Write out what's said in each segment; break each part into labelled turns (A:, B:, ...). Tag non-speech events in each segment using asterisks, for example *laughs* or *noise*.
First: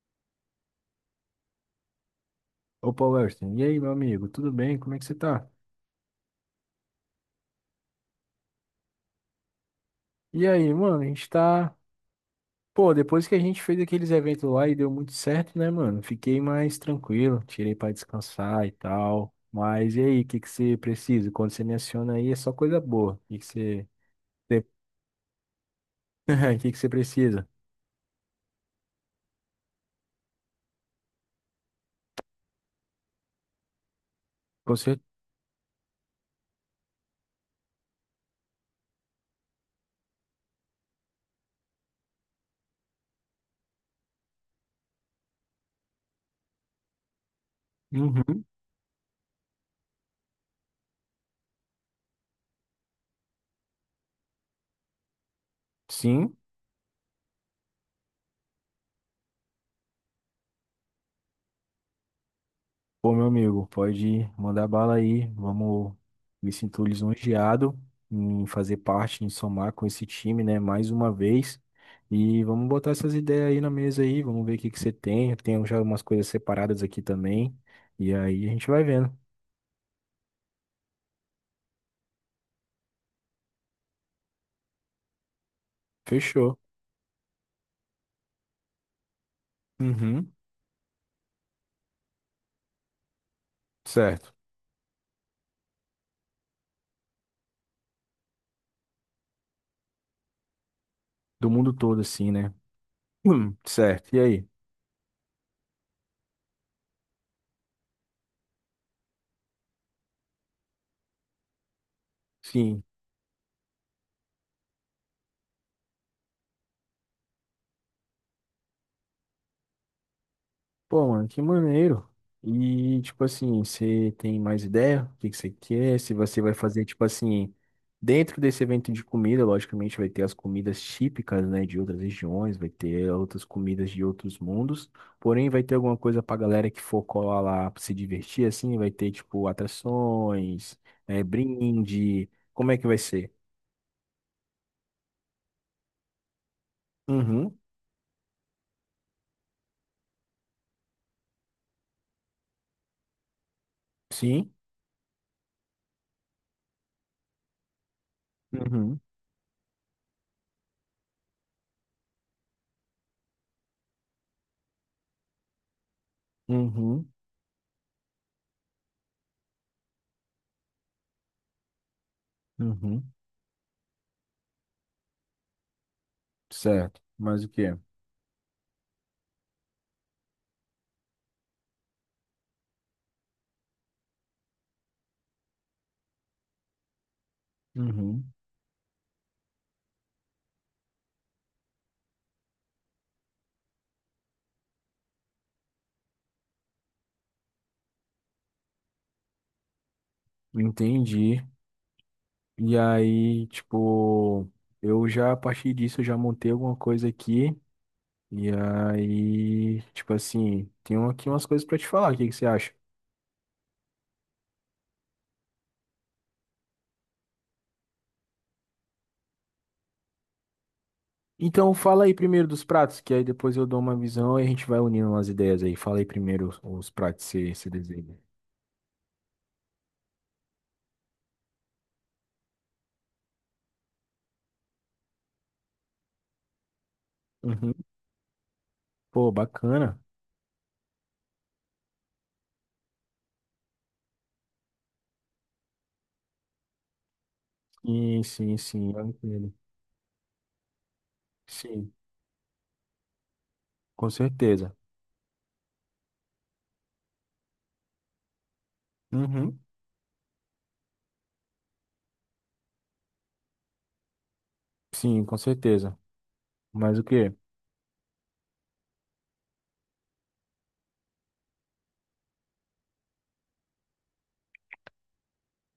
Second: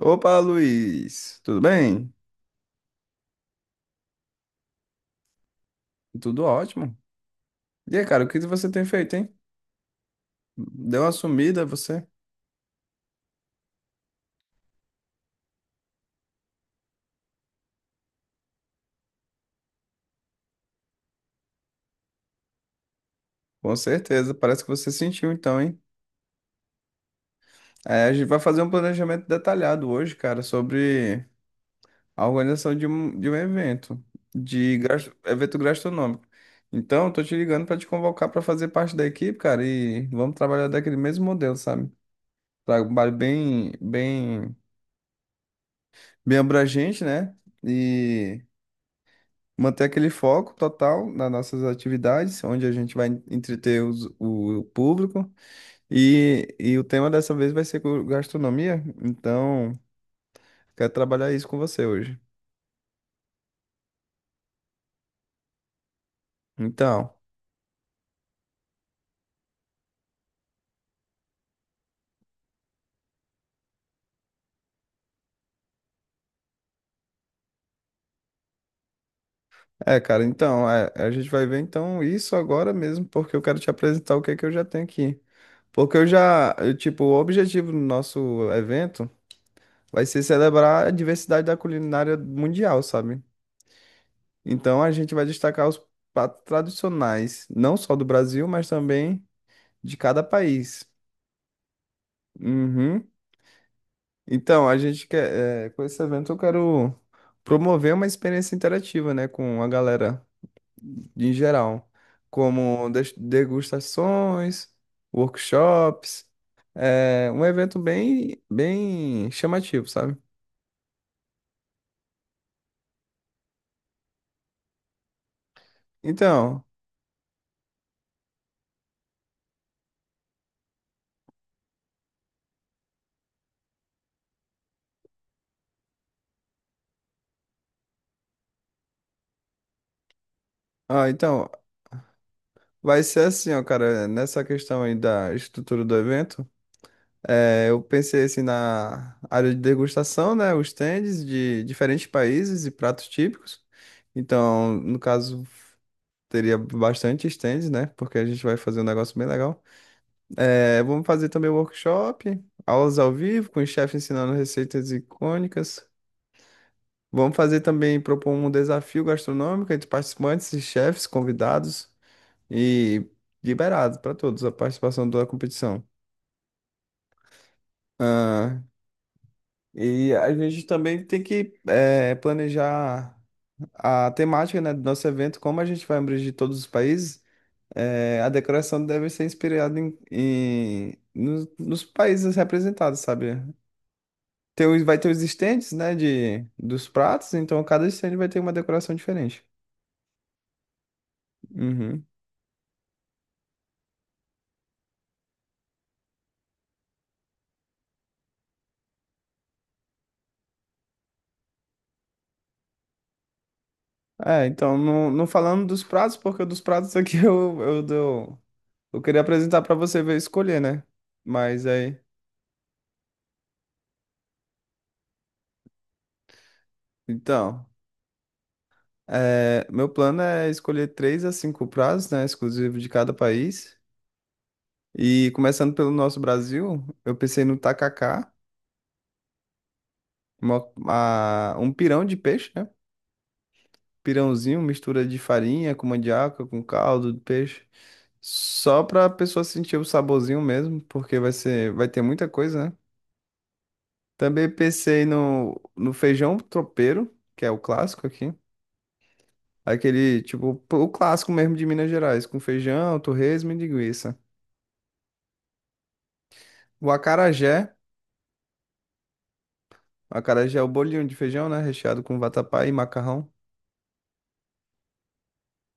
A: Opa, Luiz, tudo bem?
B: Opa, Welston. E aí, meu amigo, tudo bem? Como é que você tá?
A: Tudo ótimo. E aí, cara, o que você tem feito, hein?
B: E aí, mano,
A: Deu
B: a
A: uma
B: gente
A: sumida,
B: tá.
A: você?
B: Pô, depois que a gente fez aqueles eventos lá e deu muito certo, né, mano? Fiquei mais tranquilo, tirei pra descansar e tal. Mas e aí, o que que você precisa? Quando você me aciona aí, é só coisa boa. O que que
A: Com
B: você.
A: certeza, parece que você sentiu então, hein?
B: *laughs* O que que você precisa?
A: É, a gente vai fazer um planejamento detalhado hoje, cara, sobre a organização de um evento,
B: Com cer-
A: evento gastronômico. Então, eu tô te ligando pra te convocar pra fazer parte da equipe, cara, e vamos trabalhar daquele mesmo modelo, sabe? Trabalho bem abrangente, né? E
B: Uhum.
A: manter aquele foco total nas nossas atividades, onde a gente vai entreter o público.
B: Sim.
A: E o tema dessa vez vai ser gastronomia, então quero trabalhar isso com você hoje.
B: Pô, meu amigo, pode mandar bala aí. Vamos, me sinto
A: Então,
B: lisonjeado em fazer parte, em somar com esse time, né, mais uma vez. E vamos botar essas ideias aí na mesa aí, vamos ver o que que você tem. Eu tenho já umas coisas separadas aqui também. E aí a gente vai vendo.
A: é, cara, então, é, a gente vai ver então isso agora mesmo, porque eu quero te apresentar o que é que eu já tenho aqui. Porque
B: Fechou.
A: tipo, o objetivo do nosso evento vai ser
B: Uhum.
A: celebrar a diversidade da culinária mundial, sabe?
B: Certo.
A: Então a gente vai destacar os pratos tradicionais, não só do Brasil, mas também de cada país.
B: Do mundo todo, assim, né?
A: Uhum.
B: *clears throat* Certo. E aí?
A: Então, a gente quer, é, com esse evento eu quero promover uma experiência interativa, né, com a galera em geral,
B: Sim.
A: como degustações, workshops, é um evento bem chamativo, sabe?
B: Pô, mano, que maneiro. E, tipo assim, você tem mais ideia do que você quer? Se você vai
A: Então,
B: fazer, tipo assim, dentro desse evento de comida, logicamente vai ter as comidas típicas, né, de outras regiões, vai ter outras comidas de outros mundos. Porém, vai ter alguma coisa pra galera que for colar lá pra se divertir, assim, vai ter, tipo, atrações,
A: ah,
B: é,
A: então
B: brinde. Como é que vai
A: vai ser
B: ser?
A: assim, ó, cara, nessa questão aí da estrutura do evento.
B: Uhum,
A: É, eu pensei assim na área de degustação, né? Os stands de diferentes países e pratos típicos.
B: sim.
A: Então, no caso, teria bastante stands, né? Porque a gente vai fazer um
B: Uhum,
A: negócio bem legal. É, vamos fazer também workshop, aulas ao vivo, com o chefe ensinando receitas icônicas.
B: uhum,
A: Vamos fazer também, propor um desafio gastronômico entre participantes e chefes convidados e
B: uhum.
A: liberado para todos a participação da competição.
B: Certo. Mas o quê?
A: E a gente também tem que planejar a temática, né, do nosso evento, como a gente vai abranger todos os países, a
B: Uhum.
A: decoração deve ser inspirada nos países representados, sabe? Tem, vai ter os estandes, né, de, dos pratos, então cada estande vai ter uma decoração diferente.
B: Entendi.
A: Uhum.
B: E aí, tipo, eu já a partir disso eu já montei alguma coisa aqui. E aí, tipo assim, tenho aqui umas coisas pra te falar. O que que você acha?
A: É, então, não, não falando dos pratos, porque dos pratos aqui *laughs* eu queria apresentar para você ver e escolher, né? Mas
B: Então,
A: aí,
B: fala aí primeiro dos pratos, que aí depois eu dou uma visão e a gente vai unindo umas ideias aí. Fala aí primeiro os pratos que você
A: então...
B: você desenha.
A: É, meu plano é escolher três a cinco prazos, né, exclusivo de cada país. E começando pelo nosso Brasil, eu pensei no
B: Uhum.
A: tacacá,
B: Pô, bacana.
A: um pirão de peixe, né? Pirãozinho, mistura de farinha com mandioca, com caldo de peixe.
B: Sim, sim,
A: Só
B: sim.
A: para
B: Eu
A: a pessoa
B: entendo.
A: sentir o saborzinho mesmo, porque vai ser, vai
B: Sim,
A: ter muita coisa, né?
B: com
A: Também
B: certeza.
A: pensei no feijão tropeiro, que é o clássico aqui.
B: Uhum.
A: Aquele, tipo, o clássico mesmo de Minas Gerais, com feijão, torresmo e linguiça.
B: Sim, com certeza.
A: O
B: Mas o quê?
A: acarajé. O acarajé é o bolinho de feijão, né? Recheado com vatapá e macarrão.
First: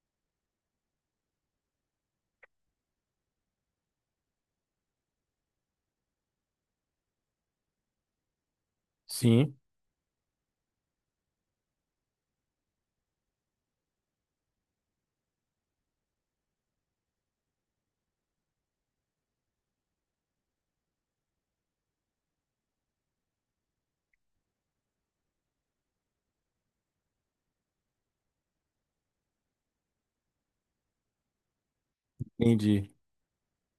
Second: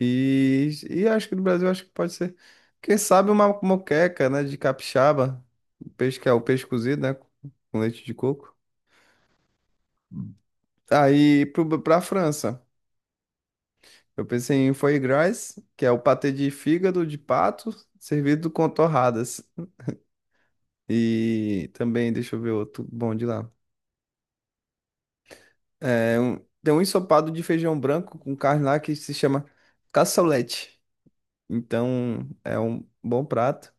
A: E acho que no Brasil acho que pode ser. Quem sabe uma moqueca, né? De capixaba. O peixe que é o peixe cozido, né? Com leite de coco.
B: Sim,
A: Pra França. Eu pensei em foie gras, que é o patê de fígado de pato, servido com torradas. E também, deixa eu ver outro bom de lá. É, tem um ensopado de feijão branco com carne lá que se chama cassoulet. Então é um
B: entendi.
A: bom prato.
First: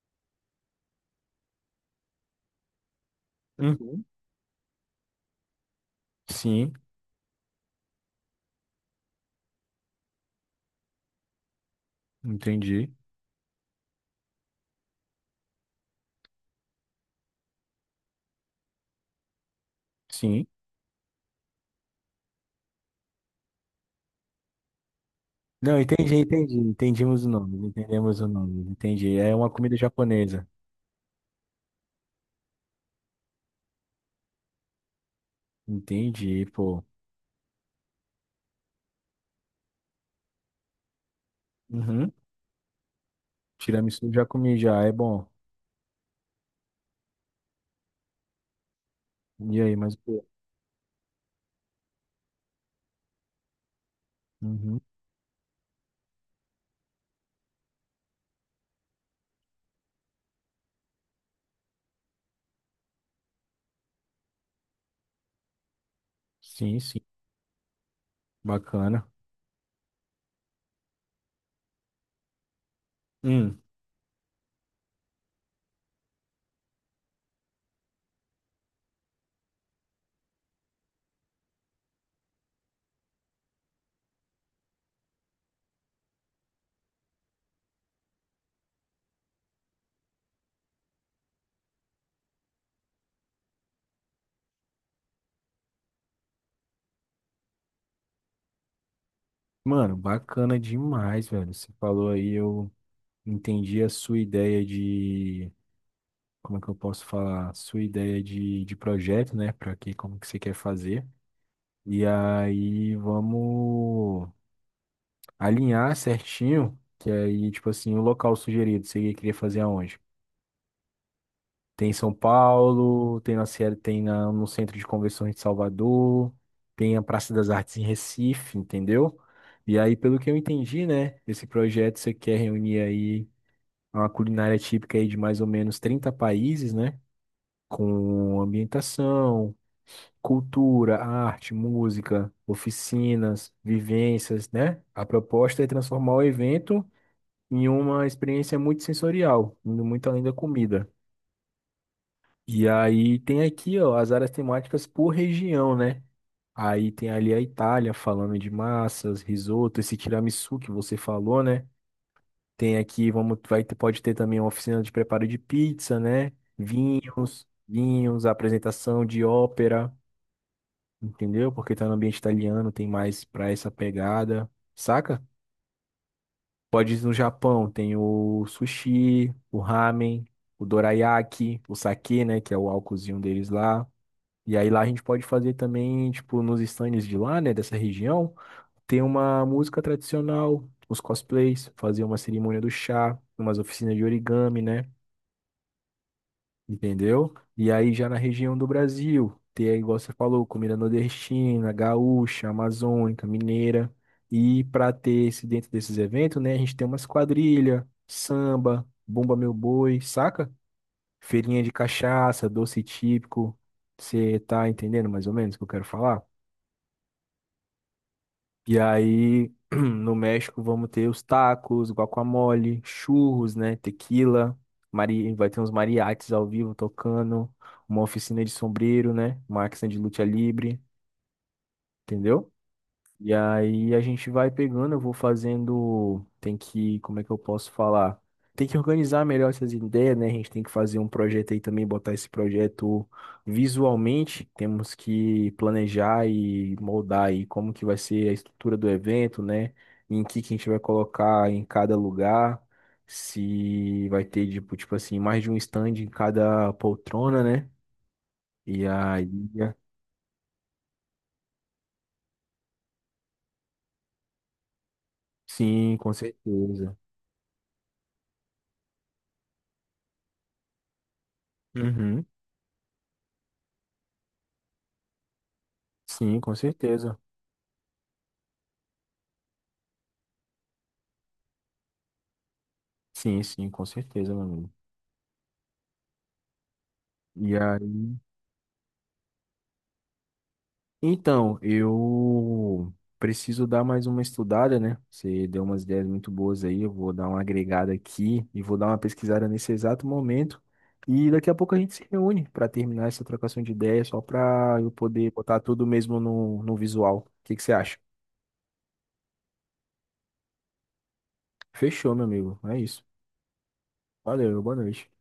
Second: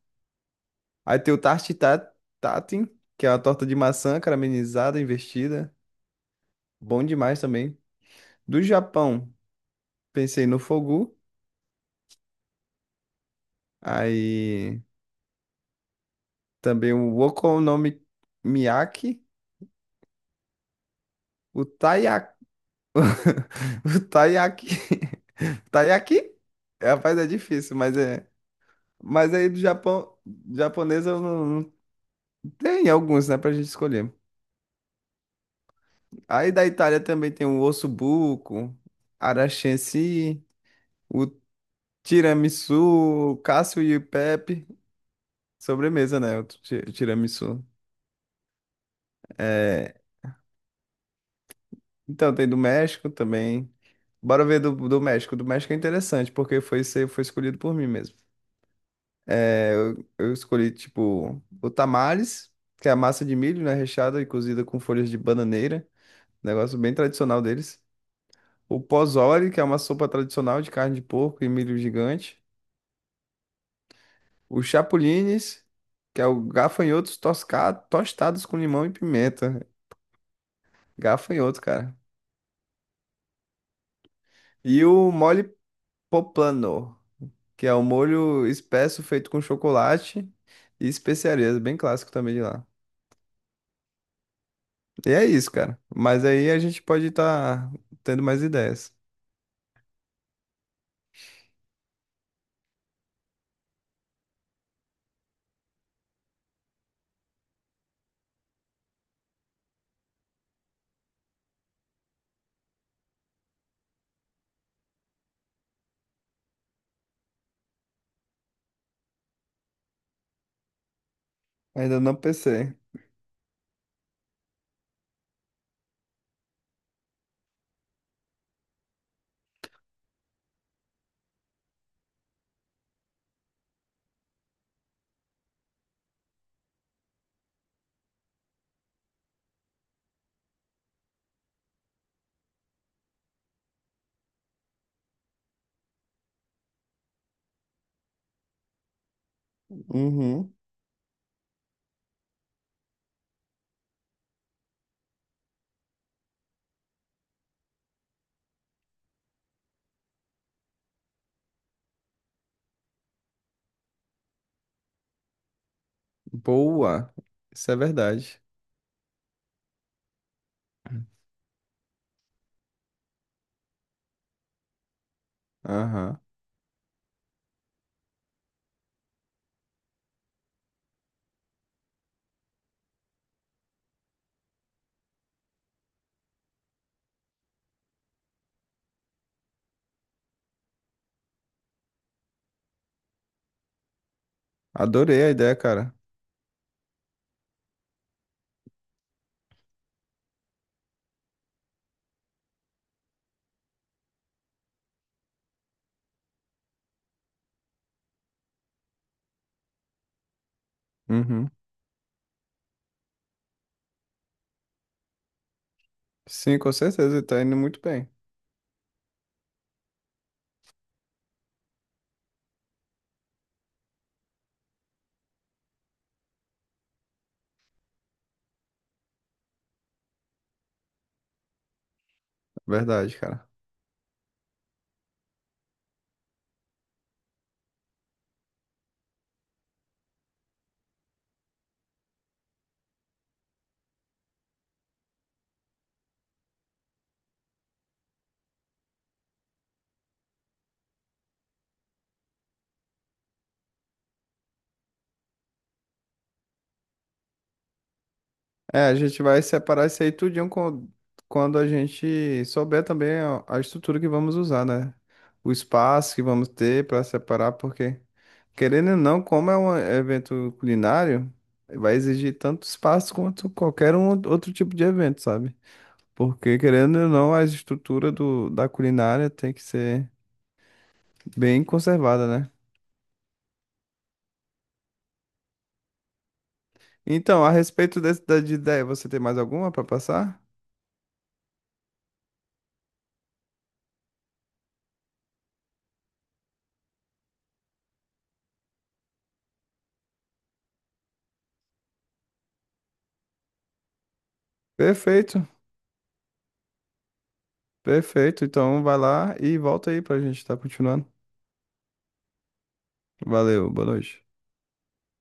A: Aí tem o tatin, que é uma torta de
B: Uhum.
A: maçã caramelizada, investida.
B: Sim,
A: Bom demais também. Do Japão, pensei no fogu.
B: entendi.
A: Aí também o okonomiyaki,
B: Sim.
A: o taiyaki. *laughs* O taiyaki.
B: Não, entendi,
A: Taiyaki?
B: entendi.
A: Rapaz,
B: Entendimos
A: é
B: o nome,
A: difícil, mas
B: entendemos
A: é.
B: o nome, entendi.
A: Mas
B: É
A: aí
B: uma
A: do
B: comida
A: Japão,
B: japonesa.
A: japonesa eu não não- tem alguns, né, pra gente escolher.
B: Entendi,
A: Aí da
B: pô.
A: Itália também tem o osso buco, aranchensi, o
B: Uhum.
A: tiramisu, o Cassio e
B: Tiramisu já comi
A: Pepe,
B: já, é bom.
A: sobremesa, né? O tiramisu.
B: E aí,
A: É,
B: mas pô.
A: então tem do México também. Bora ver
B: Uhum.
A: do México. Do México é interessante, porque foi escolhido por mim mesmo. Eu escolhi, tipo, o tamales, que é a massa de milho, né? Recheada e cozida com folhas de bananeira. Negócio
B: Sim,
A: bem
B: sim.
A: tradicional deles. O
B: Bacana.
A: pozole, que é uma sopa tradicional de carne de porco e milho gigante.
B: Hum.
A: Os chapulines, que é o gafanhotos tostados com limão e pimenta. Gafanhoto, cara. E o mole poplano, que é o molho espesso feito com chocolate e especiarias, bem clássico também de lá. E é isso, cara. Mas aí a gente pode estar tendo mais ideias.
B: Mano, bacana demais, velho. Você falou aí, eu entendi a sua ideia de. Como é que eu posso falar? Sua ideia de projeto, né? Pra que, como que você quer fazer. E aí, vamos. Alinhar certinho, que aí, tipo assim, o local sugerido, você queria fazer aonde? Tem em
A: Ainda
B: São
A: não pensei.
B: Paulo, tem na Sierra, tem na, no Centro de Convenções de Salvador, tem a Praça das Artes em Recife, entendeu? E aí, pelo que eu entendi, né, esse projeto você quer reunir aí uma culinária típica aí de mais ou menos 30 países, né, com ambientação, cultura, arte, música, oficinas, vivências, né? A proposta é transformar o evento em uma experiência muito sensorial, indo muito além da
A: Uhum.
B: comida. E aí tem aqui, ó, as áreas temáticas por região, né? Aí tem ali a Itália, falando de massas, risoto, esse tiramisu que você falou, né? Tem aqui, vamos, vai, ter- pode ter também uma oficina de preparo de pizza, né?
A: Boa.
B: Vinhos,
A: Isso é
B: vinhos,
A: verdade.
B: apresentação de ópera, entendeu? Porque tá no ambiente italiano, tem mais pra essa pegada, saca?
A: Aham.
B: Pode ir no Japão, tem o sushi, o ramen, o dorayaki, o sake, né, que é o álcoolzinho deles lá. E aí lá a gente pode fazer também, tipo, nos stands de lá, né, dessa região, tem uma música tradicional, os cosplays, fazer uma cerimônia do chá, umas oficinas de origami, né?
A: Adorei a ideia, cara.
B: Entendeu? E aí já na região do Brasil, ter, aí, igual você falou, comida nordestina, gaúcha, amazônica, mineira. E para ter esse dentro desses eventos, né, a gente tem umas quadrilha, samba, bumba meu boi, saca?
A: Uhum.
B: Feirinha de cachaça, doce típico. Você tá entendendo mais ou menos o que eu quero falar?
A: Sim, com certeza. Tá indo muito bem.
B: E aí, *clears throat* no México, vamos ter os tacos, guacamole, churros, né? Tequila, mari... vai ter uns mariachis ao vivo tocando, uma oficina de sombreiro, né? Uma de luta livre, entendeu?
A: Verdade,
B: E
A: cara.
B: aí a gente vai pegando, eu vou fazendo, tem que, como é que eu posso falar? Tem que organizar melhor essas ideias, né? A gente tem que fazer um projeto aí também, botar esse projeto visualmente. Temos que planejar e moldar aí como que vai ser a estrutura do evento, né? Em que a gente vai colocar em cada lugar, se vai ter tipo, tipo assim, mais de um stand em cada poltrona, né? E
A: É, a gente
B: aí,
A: vai separar isso aí tudinho com- quando a gente souber também a estrutura que vamos usar, né? O
B: sim, com
A: espaço que vamos ter
B: certeza.
A: para separar, porque, querendo ou não, como é um evento culinário, vai
B: Uhum.
A: exigir tanto espaço quanto qualquer um outro tipo de evento, sabe?
B: Sim, com
A: Porque, querendo ou
B: certeza.
A: não, a estrutura da culinária tem que ser bem conservada, né?
B: Sim, sim, com certeza, meu amigo.
A: Então, a
B: E
A: respeito
B: aí,
A: desse, da de ideia, você tem mais alguma para passar?
B: então, eu preciso dar mais uma estudada, né? Você deu umas ideias muito boas aí, eu vou dar uma agregada aqui e vou dar uma pesquisada nesse exato momento. E daqui a pouco a gente se reúne para terminar essa trocação de ideias, só para eu poder
A: Perfeito.
B: botar tudo mesmo no, no visual. O que que você acha?
A: Perfeito, então vai lá e volta aí pra gente estar continuando.
B: Fechou, meu amigo. É isso.
A: Valeu, boa noite.
B: Valeu, boa noite.